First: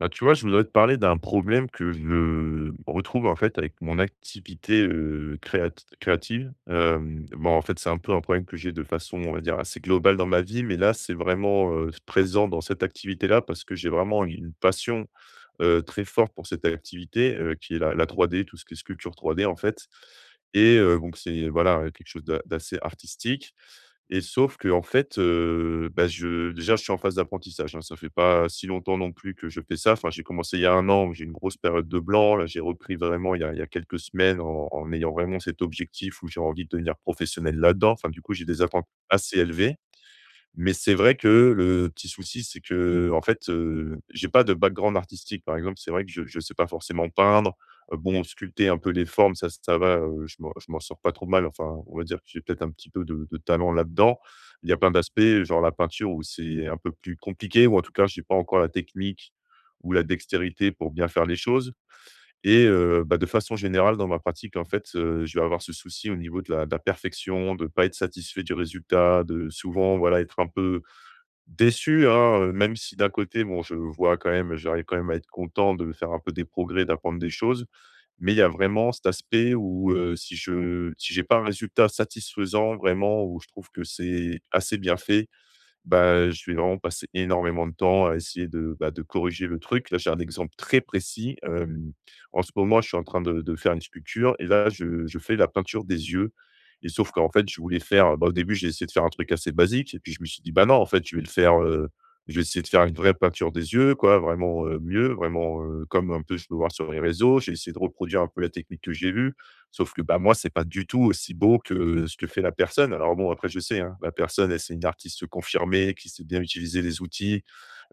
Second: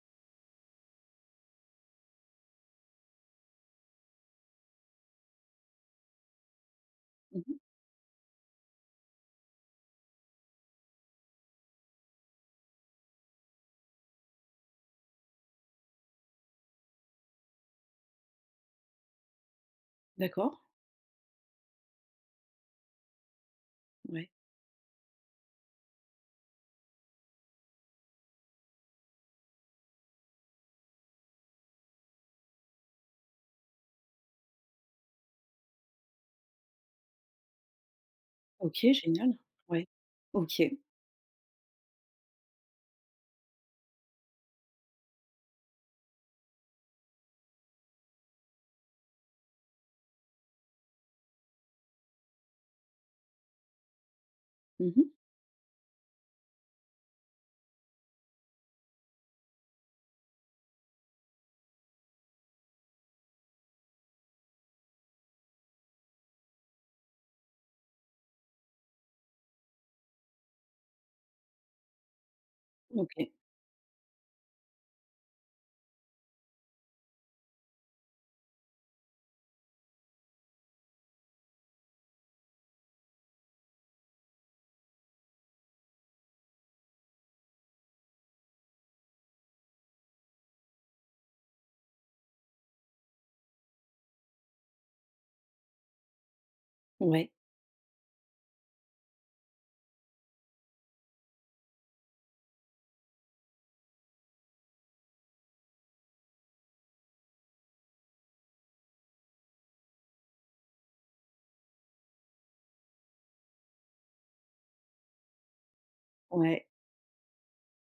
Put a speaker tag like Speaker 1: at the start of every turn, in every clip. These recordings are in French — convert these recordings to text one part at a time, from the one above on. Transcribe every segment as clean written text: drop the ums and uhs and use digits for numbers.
Speaker 1: Bah, tu vois, je voudrais te parler d'un problème que je retrouve en fait avec mon activité, créative. Hem,
Speaker 2: Mmh
Speaker 1: bon,
Speaker 2: mh.
Speaker 1: en fait, c'est un peu un problème que j'ai de façon, on va dire, assez globale dans ma vie, mais là, c'est vraiment, présent dans cette activité-là parce que j'ai vraiment une passion très forte pour cette activité, qui est la 3D, tout ce qui est sculpture 3D, en fait.
Speaker 2: D'accord.
Speaker 1: Et donc c'est, voilà, quelque chose d'assez artistique. Et
Speaker 2: Ouais.
Speaker 1: sauf que en fait, bah, je déjà, je suis en phase d'apprentissage, hein. Ça fait pas si longtemps non plus que je fais ça. Enfin, j'ai commencé il y a un an. J'ai une grosse période de blanc. Là, j'ai repris vraiment il y a quelques semaines en ayant vraiment cet objectif où j'ai envie de devenir professionnel là-dedans. Enfin, du coup, j'ai des attentes
Speaker 2: OK, génial.
Speaker 1: assez élevées.
Speaker 2: Ouais. OK.
Speaker 1: Mais c'est vrai que le petit souci, c'est que en fait, j'ai pas de background artistique. Par exemple, c'est vrai que je sais pas forcément peindre. Bon, sculpter un peu les formes, ça ça va, je m'en sors pas trop mal. Enfin, on va dire que j'ai peut-être un petit peu de talent là-dedans. Il y a plein
Speaker 2: Mmh mh.
Speaker 1: d'aspects, genre la peinture où c'est un peu plus compliqué ou en tout cas, j'ai pas encore la technique ou la dextérité pour bien faire les choses. Et bah, de façon générale dans ma pratique, en fait, je vais avoir ce souci au niveau de la perfection, de ne pas être satisfait du résultat, de souvent, voilà, être un peu déçu, hein, même si d'un
Speaker 2: OK.
Speaker 1: côté, bon, je vois quand même j'arrive quand même à être content de faire un peu des progrès, d'apprendre des choses, mais il y a vraiment cet aspect où, si j'ai pas un résultat satisfaisant vraiment, où je trouve que c'est assez bien fait, bah, je vais vraiment passer énormément de temps à essayer de corriger le truc. Là, j'ai un exemple très précis. En ce moment, je suis en train de faire une sculpture et là, je fais la peinture des yeux et sauf qu'en
Speaker 2: Ouais,
Speaker 1: fait, je voulais faire, bah, au début, j'ai essayé de faire un truc assez basique et puis je me suis dit: «Bah non, en fait, je vais le faire, je vais essayer de faire une vraie peinture des yeux, quoi, vraiment, mieux, vraiment, comme un peu je peux voir sur les réseaux». J'ai essayé de reproduire un peu la technique que j'ai vue. Sauf que, bah, moi, c'est pas du tout aussi beau que ce que fait la personne. Alors bon, après, je sais, hein, la personne, elle, c'est une artiste confirmée qui sait bien
Speaker 2: ouais.
Speaker 1: utiliser les outils,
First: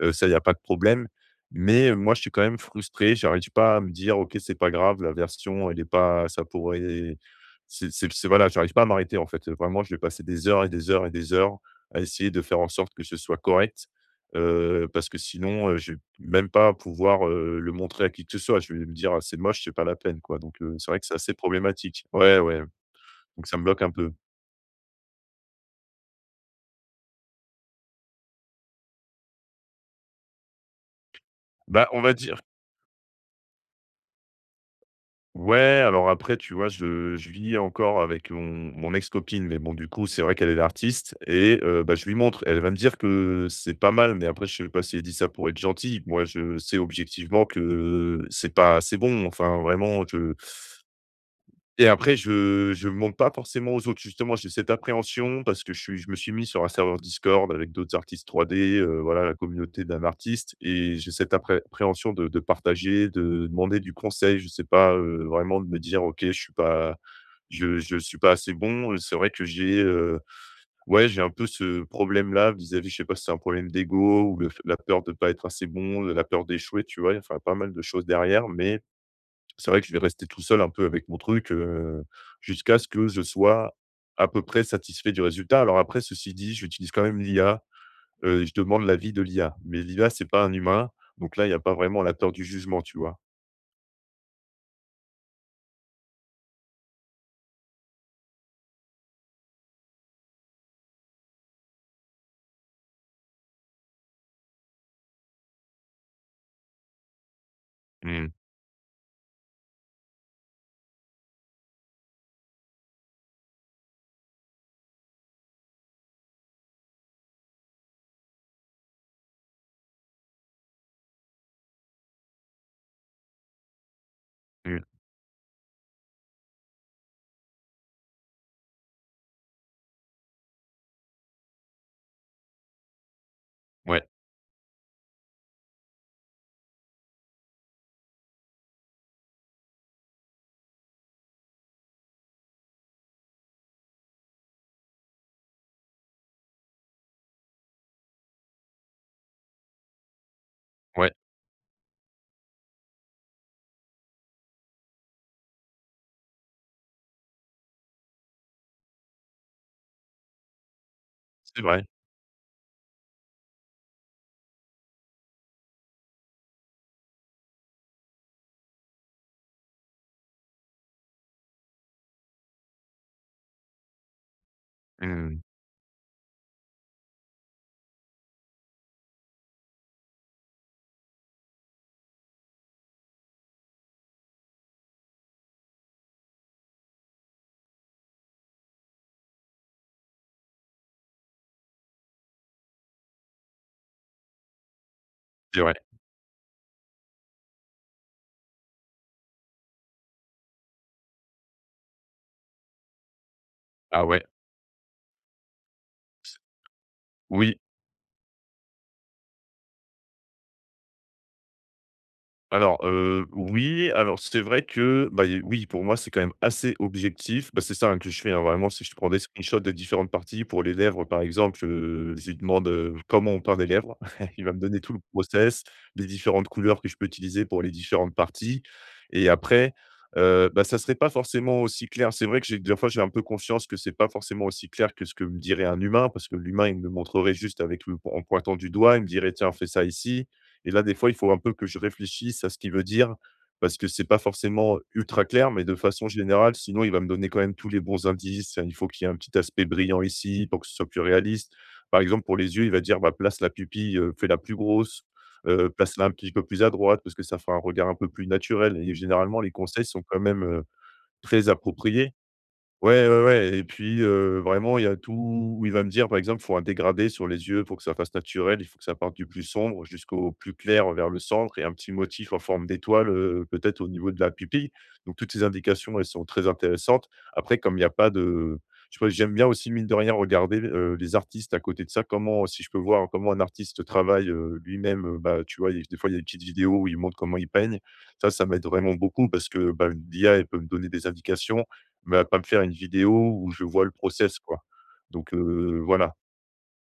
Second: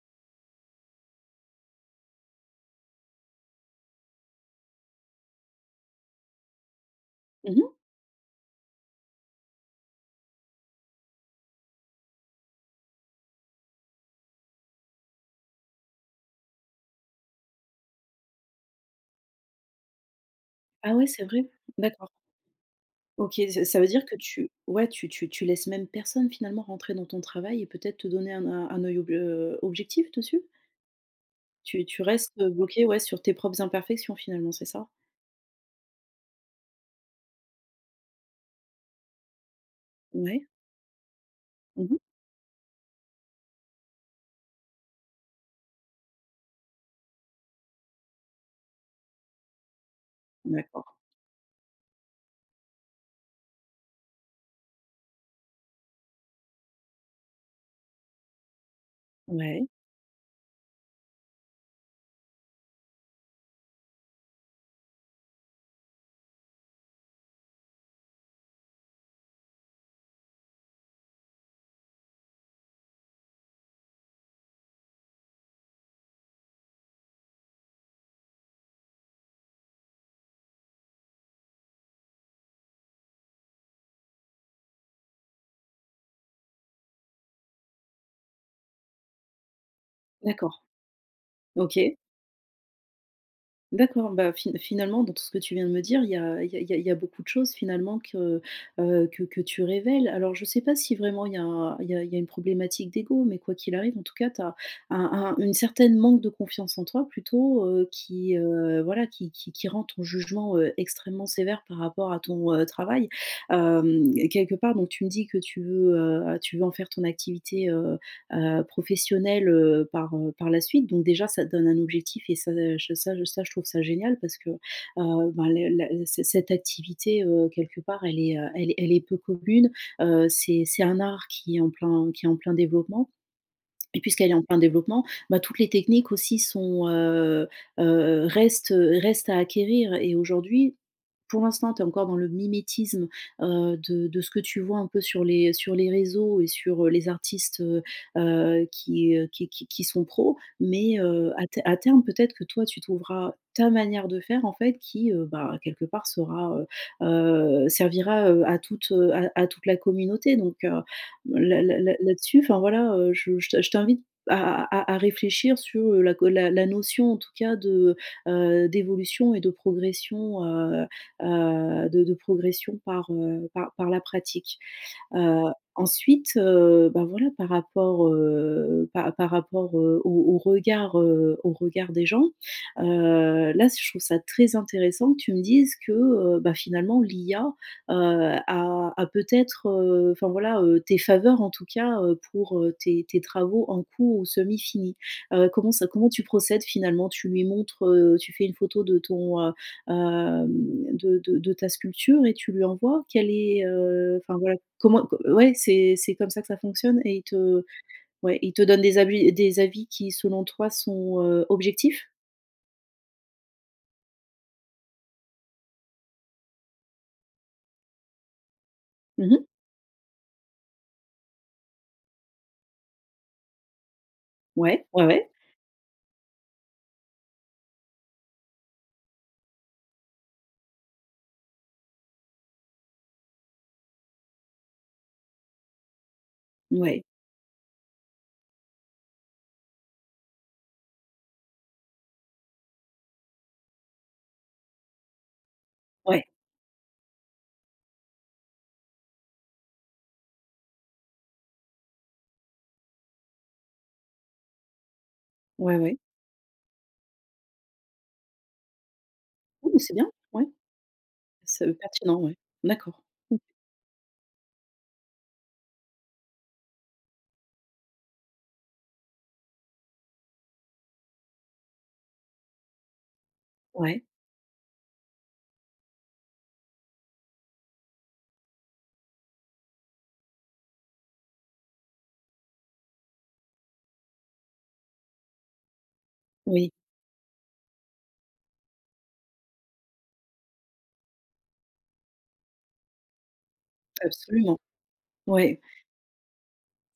Speaker 1: ça, il y a pas de problème. Mais moi, je suis quand même frustré, j'arrive pas à me dire: «OK, c'est pas grave, la version, elle est pas ça pourrait».
Speaker 2: Mmh mh.
Speaker 1: C'est, voilà, j'arrive pas à m'arrêter, en fait. Vraiment, je vais passer des heures et des heures et des heures à essayer de faire en sorte que ce soit correct, parce que sinon, je vais même pas pouvoir, le montrer à qui que ce soit. Je vais me dire: «Ah c'est moche, c'est pas la peine quoi», donc c'est
Speaker 2: Ah
Speaker 1: vrai que
Speaker 2: ouais,
Speaker 1: c'est
Speaker 2: c'est
Speaker 1: assez
Speaker 2: vrai?
Speaker 1: problématique.
Speaker 2: D'accord.
Speaker 1: Ouais, ouais,
Speaker 2: OK,
Speaker 1: donc ça me
Speaker 2: ça
Speaker 1: bloque
Speaker 2: veut
Speaker 1: un
Speaker 2: dire
Speaker 1: peu.
Speaker 2: que tu ouais, tu laisses même personne finalement rentrer dans ton travail et peut-être te donner un œil ob objectif dessus? Tu
Speaker 1: Bah, on
Speaker 2: tu
Speaker 1: va
Speaker 2: restes,
Speaker 1: dire,
Speaker 2: bloqué, ouais, sur tes propres imperfections finalement, c'est ça?
Speaker 1: ouais, alors après, tu vois, je vis encore avec mon ex-copine, mais bon, du coup, c'est vrai
Speaker 2: Ouais.
Speaker 1: qu'elle est l'artiste et
Speaker 2: Mmh
Speaker 1: bah,
Speaker 2: mh.
Speaker 1: je lui montre. Elle va me dire que c'est pas mal, mais après, je sais pas si elle dit ça pour être gentille. Moi, je sais objectivement que c'est pas assez bon. Enfin, vraiment, je.
Speaker 2: D'accord.
Speaker 1: Et après je montre pas forcément aux autres. Justement, j'ai cette appréhension parce que je me suis mis sur un serveur Discord avec d'autres artistes 3D, voilà, la
Speaker 2: Ouais.
Speaker 1: communauté d'un artiste et j'ai cette appréhension de partager, de demander du conseil. Je sais pas, vraiment de me dire: «OK, je suis pas assez bon». C'est vrai que j'ai, ouais, j'ai un peu ce problème-là vis-à-vis, je sais pas si c'est un problème d'ego ou le f la peur de pas être assez bon, la peur d'échouer, tu vois? Il y a Enfin, pas mal de choses derrière, mais c'est vrai que je vais rester tout seul un peu avec mon truc, jusqu'à ce que je sois à peu près satisfait du résultat. Alors après, ceci dit, j'utilise quand même l'IA, je demande l'avis de l'IA. Mais l'IA, c'est pas un
Speaker 2: D'accord.
Speaker 1: humain, donc là, il y a pas
Speaker 2: OK.
Speaker 1: vraiment la peur du jugement, tu vois?
Speaker 2: D'accord, bah, finalement, dans tout ce que tu viens de me dire, il y a il y a il y a il y a beaucoup de choses finalement que tu révèles. Alors je ne sais pas si vraiment il y a un il y a une problématique d'ego, mais quoi qu'il arrive, en tout cas, tu as une certaine manque de confiance en toi plutôt,
Speaker 1: Mmh,
Speaker 2: qui, voilà, qui rend ton jugement, extrêmement sévère par rapport à ton, travail. Quelque part, donc tu me dis que tu veux en faire ton activité, professionnelle, par la suite. Donc déjà, ça te donne un objectif et ça, je trouve ça génial parce que,
Speaker 1: mmh,
Speaker 2: ben, le la c cette activité, quelque part, elle est peu commune. C'est un art qui est en plein développement et
Speaker 1: ouais,
Speaker 2: puisqu'elle est en plein développement, bah, toutes les techniques aussi heu, restent, restent à acquérir et aujourd'hui, pour l'instant, tu es encore dans le mimétisme, de ce que tu vois un peu sur les réseaux et sur, les artistes, qui sont pros. Mais,
Speaker 1: ouais,
Speaker 2: à terme, peut-être que toi, tu trouveras ta manière de faire, en fait, qui, bah, quelque part servira, à toute la communauté donc.
Speaker 1: c'est
Speaker 2: Là là
Speaker 1: vrai.
Speaker 2: là là-dessus, enfin voilà, je t'invite à réfléchir sur, la notion en tout cas de, d'évolution et de progression par la pratique.
Speaker 1: Mmh,
Speaker 2: Heu, ensuite, bah, voilà, par rapport, au regard des gens, là, je trouve ça très intéressant que tu me dises que, bah, finalement l'IA, heu, a peut-être, enfin, voilà, tes faveurs en tout cas, pour, tes travaux en cours ou semi-finis.
Speaker 1: c'est vrai.
Speaker 2: Comment tu procèdes finalement? Tu lui montres, tu fais une photo de ton, hem, de ta sculpture et tu lui envoies? Quelle est,
Speaker 1: Ah ouais,
Speaker 2: enfin, voilà Comment ouais, c'est comme ça que ça fonctionne et ils
Speaker 1: oui.
Speaker 2: te ouais, ils te donnent des avis qui, selon toi, sont, objectifs?
Speaker 1: Alors, oui, alors c'est vrai que, bah, y oui, pour moi, c'est quand même assez objectif. Bah, c'est ça, hein, que je fais, hein, vraiment, si je prends des
Speaker 2: Mmh.
Speaker 1: screenshots des différentes parties. Pour les lèvres, par exemple, je lui demande, comment on peint des lèvres. Il va me donner
Speaker 2: Ouais,
Speaker 1: tout le
Speaker 2: ouais, ouais.
Speaker 1: process, les différentes couleurs que je peux utiliser pour les différentes parties et après, bah, ça serait pas forcément aussi clair. C'est vrai que j'ai des fois, j'ai un peu conscience que c'est pas forcément aussi clair que ce que me dirait un humain parce que l'humain, il me
Speaker 2: Ouais,
Speaker 1: montrerait juste avec le en pointant du doigt, il me dirait: «Tiens, fais ça ici». Et là, des fois, il faut un peu que je réfléchisse à ce qu'il veut dire parce que c'est pas forcément ultra clair, mais de façon
Speaker 2: ouais,
Speaker 1: générale, sinon il va me donner quand même tous les bons indices. Il faut qu'il y ait un petit aspect brillant ici pour que ce soit plus réaliste. Par exemple, pour les yeux, il va dire, bah, place la pupille, fais-la plus grosse,
Speaker 2: ouais, ouais.
Speaker 1: place-la un petit peu plus à droite parce que ça fera un regard un peu plus naturel, et généralement les
Speaker 2: Oui, mais
Speaker 1: conseils
Speaker 2: c'est
Speaker 1: sont
Speaker 2: bien,
Speaker 1: quand même,
Speaker 2: ouais,
Speaker 1: très
Speaker 2: c'est
Speaker 1: appropriés.
Speaker 2: pertinent, ouais. D'accord.
Speaker 1: Ouais, ouais,
Speaker 2: Mmh.
Speaker 1: ouais, et puis, vraiment, il y a tout où il va me dire, par exemple, il faut un dégradé sur les yeux pour que ça fasse naturel. Il faut que ça parte du plus sombre jusqu'au plus clair vers le centre et un petit motif en forme d'étoile, peut-être au
Speaker 2: Ouais,
Speaker 1: niveau de la pupille. Donc toutes ces indications, elles sont très intéressantes. Après, comme il y a pas de je sais pas, j'aime bien aussi, mine de rien, regarder, les artistes à côté de ça. Comment, si je peux voir comment un artiste travaille, lui-même, bah, tu vois, il des fois, il y a des petites
Speaker 2: oui,
Speaker 1: vidéos où il montre comment il peigne. Ça m'aide vraiment beaucoup parce que, bah, l'IA, elle peut me donner des indications mais à pas me faire une vidéo où je vois le process,
Speaker 2: absolument.
Speaker 1: quoi. Donc,
Speaker 2: Ouais.
Speaker 1: voilà,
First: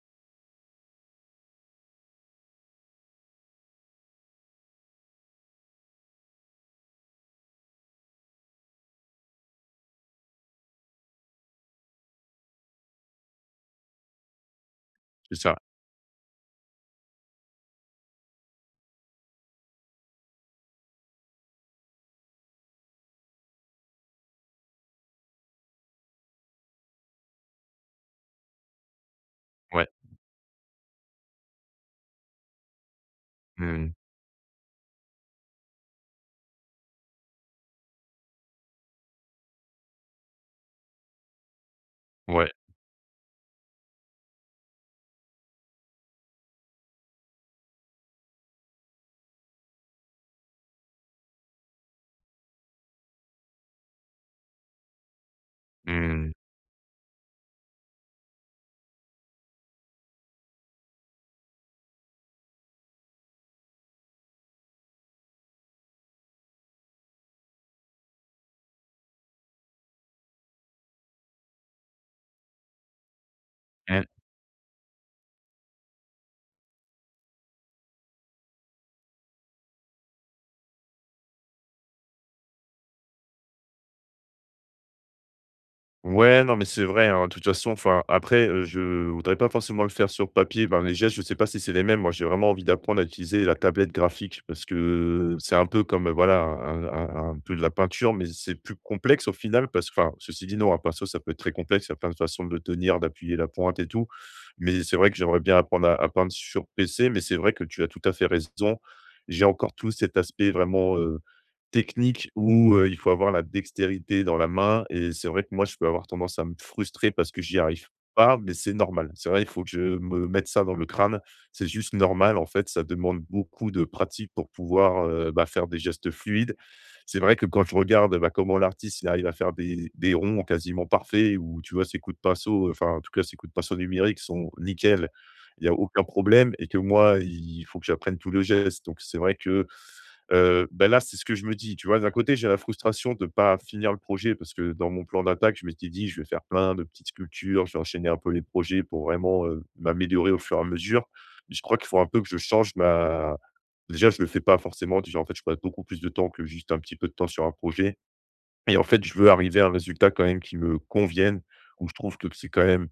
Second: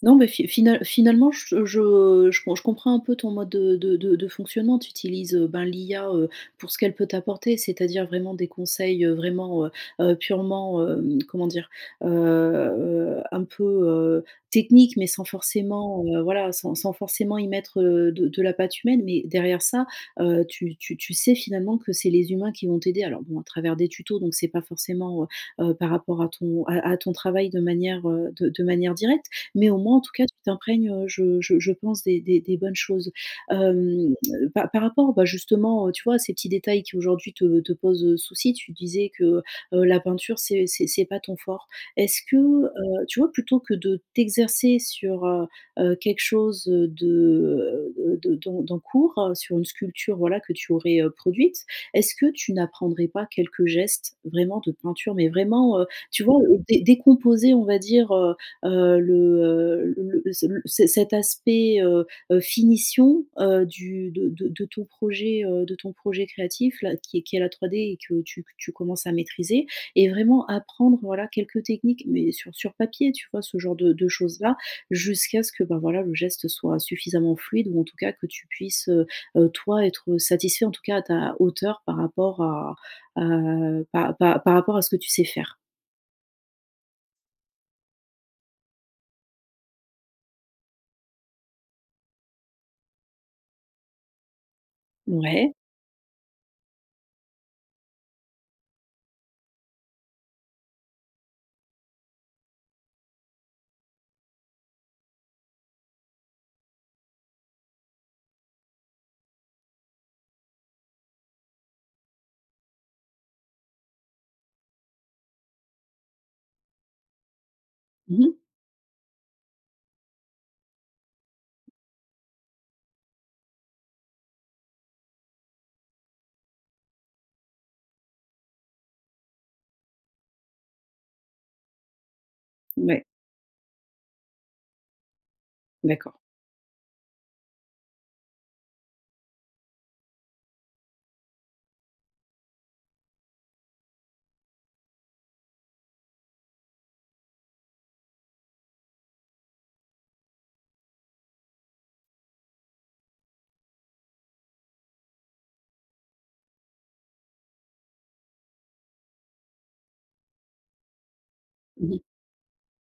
Speaker 2: Non, mais fi final finalement, je comprends un peu ton mode de fonctionnement. Tu utilises, ben, l'IA, pour ce qu'elle peut t'apporter, c'est-à-dire vraiment des conseils, vraiment, purement, comment dire? Un peu, heu, techniques, mais sans
Speaker 1: c'est ça.
Speaker 2: forcément, voilà, sans forcément y mettre, de la patte humaine. Mais derrière ça, tu sais finalement que c'est les humains qui vont t'aider. Alors bon, à travers des tutos, donc c'est pas forcément, par rapport à ton travail de manière directe mais au
Speaker 1: Ouais.
Speaker 2: moins, en tout cas, tu t'imprègnes, je pense des bonnes choses.
Speaker 1: Mmh.
Speaker 2: Hem, par par rapport, bah, justement, tu vois, ces petits détails qui aujourd'hui te posent, souci, tu disais que, la peinture, c'est pas ton fort. Est-ce que,
Speaker 1: Ouais.
Speaker 2: tu vois, plutôt que de t'exercer sur, quelque chose, de d'en d'en cours, sur une sculpture, voilà, que tu aurais, produite, est-ce que tu n'apprendrais pas quelques gestes vraiment de peinture, mais vraiment, tu
Speaker 1: Mmh.
Speaker 2: vois, dé décomposer, on va dire, heu, le, le ce cet aspect, finition, du de ton projet créatif là, qui est la 3D et que tu commences à maîtriser et vraiment apprendre, voilà, quelques techniques, mais sur papier, tu vois? Ce genre de
Speaker 1: Mmh.
Speaker 2: de choses-là, jusqu'à ce que, ben, voilà, le geste soit suffisamment fluide ou en tout cas que tu puisses, toi, être satisfait, en tout cas à ta hauteur par rapport à ce que tu sais faire.
Speaker 1: Ouais, non, mais c'est vrai, hein, de toute façon, enfin, après, je voudrais pas forcément le faire sur papier. Ben, les gestes, je sais pas si c'est les mêmes. Moi, j'ai vraiment envie d'apprendre à utiliser la tablette graphique parce que
Speaker 2: Ouais.
Speaker 1: c'est un peu comme, voilà, un peu de la peinture, mais c'est plus complexe au final parce que, enfin, ceci dit, non, un pinceau, ça peut être très complexe. Il y a plein de façons de le tenir, d'appuyer la pointe et tout. Mais c'est vrai que j'aimerais bien apprendre à peindre sur PC, mais c'est vrai que tu as tout à fait raison. J'ai encore tout cet aspect vraiment technique où, il faut avoir la dextérité dans la main et c'est vrai que moi, je peux avoir tendance à me frustrer parce que j'y arrive
Speaker 2: Mmh.
Speaker 1: pas, mais c'est normal. C'est vrai, il faut que je me mette ça dans le crâne. C'est juste normal, en fait, ça demande beaucoup de pratique pour pouvoir, bah, faire des gestes fluides. C'est vrai que quand je regarde, bah, comment l'artiste, il arrive à faire des ronds quasiment parfaits, ou tu vois, ses coups de pinceau, enfin, en
Speaker 2: Ouais,
Speaker 1: tout cas, ses coups de pinceau numériques sont nickel. Il y a aucun
Speaker 2: d'accord.
Speaker 1: problème et que moi, il faut que j'apprenne tous les gestes, donc c'est vrai que bah, là, c'est ce que je me dis, tu vois? D'un côté, j'ai la frustration de ne pas finir le projet parce que dans mon plan d'attaque, je m'étais dit: «Je vais faire plein de petites sculptures, je vais enchaîner un peu les projets pour vraiment, m'améliorer au fur et à mesure». Je crois qu'il faut un peu que je change ma déjà, je ne le fais pas forcément, déjà, en fait, je passe beaucoup plus de temps que juste un petit peu de temps sur un projet. Et en fait, je veux arriver à un résultat quand même qui me convienne, où je
Speaker 2: Mmh.
Speaker 1: trouve que c'est quand même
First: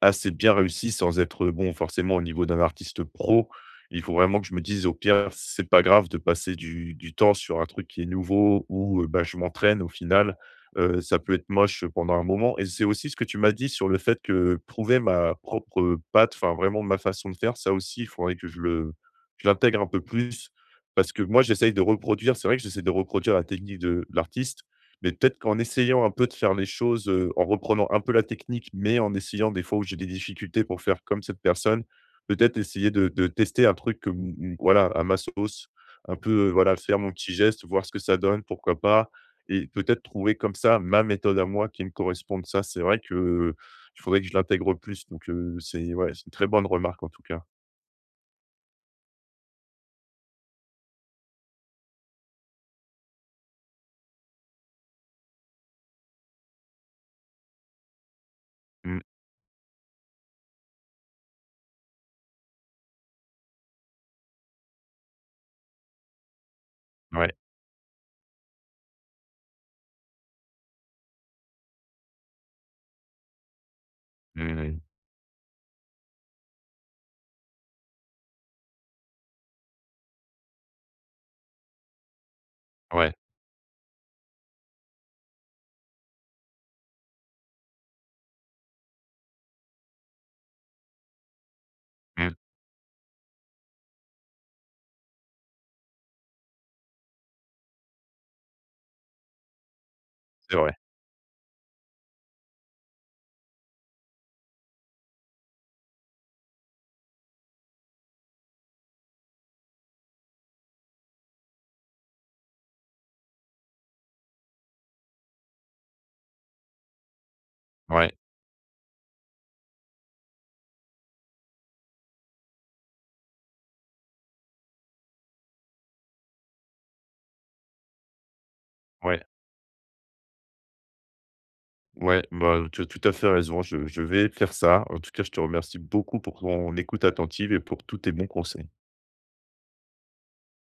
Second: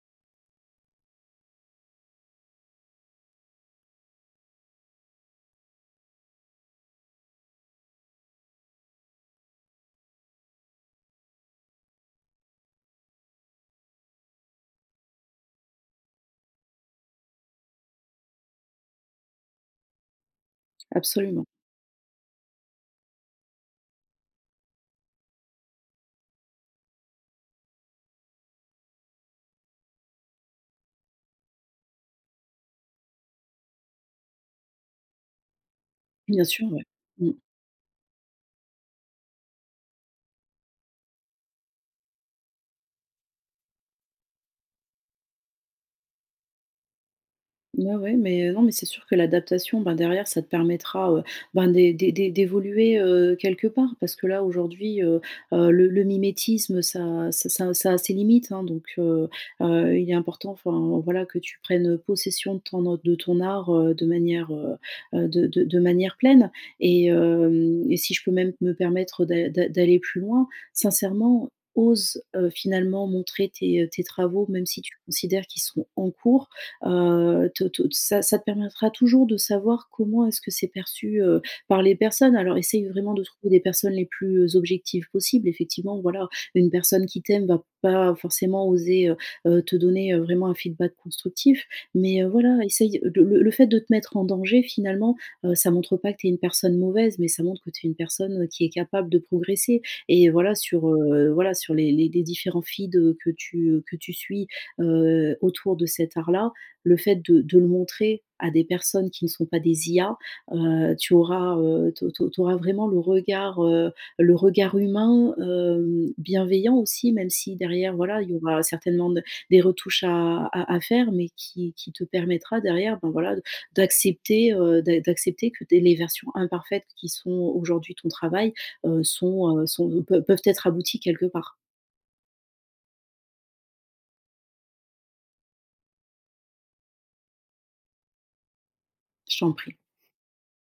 Speaker 1: assez bien réussi sans être, bon, forcément au niveau d'un artiste pro. Il faut vraiment que je me dise, au pire, c'est pas grave de passer du temps sur un truc qui est nouveau ou, bah, je m'entraîne au final, ça peut être moche pendant un moment, et c'est aussi ce que tu m'as dit sur le fait que prouver ma propre, patte, enfin vraiment ma façon de faire, ça aussi, il faudrait que je l'intègre un peu plus, parce que moi,
Speaker 2: Absolument,
Speaker 1: j'essaye de reproduire c'est vrai que j'essaie de reproduire la technique de l'artiste, mais peut-être qu'en essayant un peu de faire les choses, en reprenant un peu la technique, mais en essayant des fois où j'ai des difficultés pour faire comme cette personne, peut-être essayer de tester un truc, voilà, à ma sauce, un
Speaker 2: bien
Speaker 1: peu,
Speaker 2: sûr,
Speaker 1: voilà,
Speaker 2: ouais.
Speaker 1: faire mon
Speaker 2: Mmh.
Speaker 1: petit geste, voir ce que ça donne, pourquoi pas? Et peut-être trouver comme ça ma méthode à moi qui me corresponde. Ça, c'est vrai que, il faudrait que je l'intègre plus. Donc, c'est ouais, c'est une très bonne remarque en tout cas.
Speaker 2: Ouais, ouais, mais non, mais c'est sûr que l'adaptation, ben, derrière, ça te permettra, ben, d'évoluer, quelque part. Parce que là, aujourd'hui, le mimétisme, ça a ses limites, hein. Donc
Speaker 1: Mmh,
Speaker 2: heu heu, il est important, enfin, voilà, que tu prennes, possession de ton art, de manière, de manière pleine. Et
Speaker 1: ouais,
Speaker 2: hem et si je peux même me permettre d'aller plus loin, sincèrement, ose, finalement montrer tes travaux, même
Speaker 1: mmh,
Speaker 2: si tu considères qu'ils sont en cours. Te te ça ça te permettra toujours de savoir comment est-ce que c'est perçu, par les personnes. Alors essaye
Speaker 1: ouais,
Speaker 2: vraiment de trouver des personnes les plus objectives possibles. Effectivement, voilà, une personne qui t'aime va pas forcément oser, te donner, vraiment un feedback constructif. Mais,
Speaker 1: mmh,
Speaker 2: voilà, essaye le fait de te mettre en danger finalement, ça montre pas que tu es une personne mauvaise, mais ça montre que tu es une personne, qui est capable de progresser et voilà
Speaker 1: c'est vrai.
Speaker 2: sur, heu, voilà sur les différents feeds, que tu suis, autour de cet art-là, le fait de le montrer à des personnes qui ne sont pas des IA, tu auras vraiment le regard humain, bienveillant aussi, même si derrière,
Speaker 1: Ouais,
Speaker 2: voilà, il y aura certainement de des retouches à faire, mais qui te permettra derrière, ben, voilà, de d'accepter, d'a d'accepter que des les versions imparfaites qui sont aujourd'hui ton travail,
Speaker 1: ouais.
Speaker 2: sont, sont peu peuvent être abouties quelque part.
Speaker 1: Ouais, bah, tu as tout à fait raison. Je vais faire ça. En tout cas, je te remercie beaucoup pour ton écoute attentive et pour tous tes bons conseils.
Speaker 2: Je t'en prie.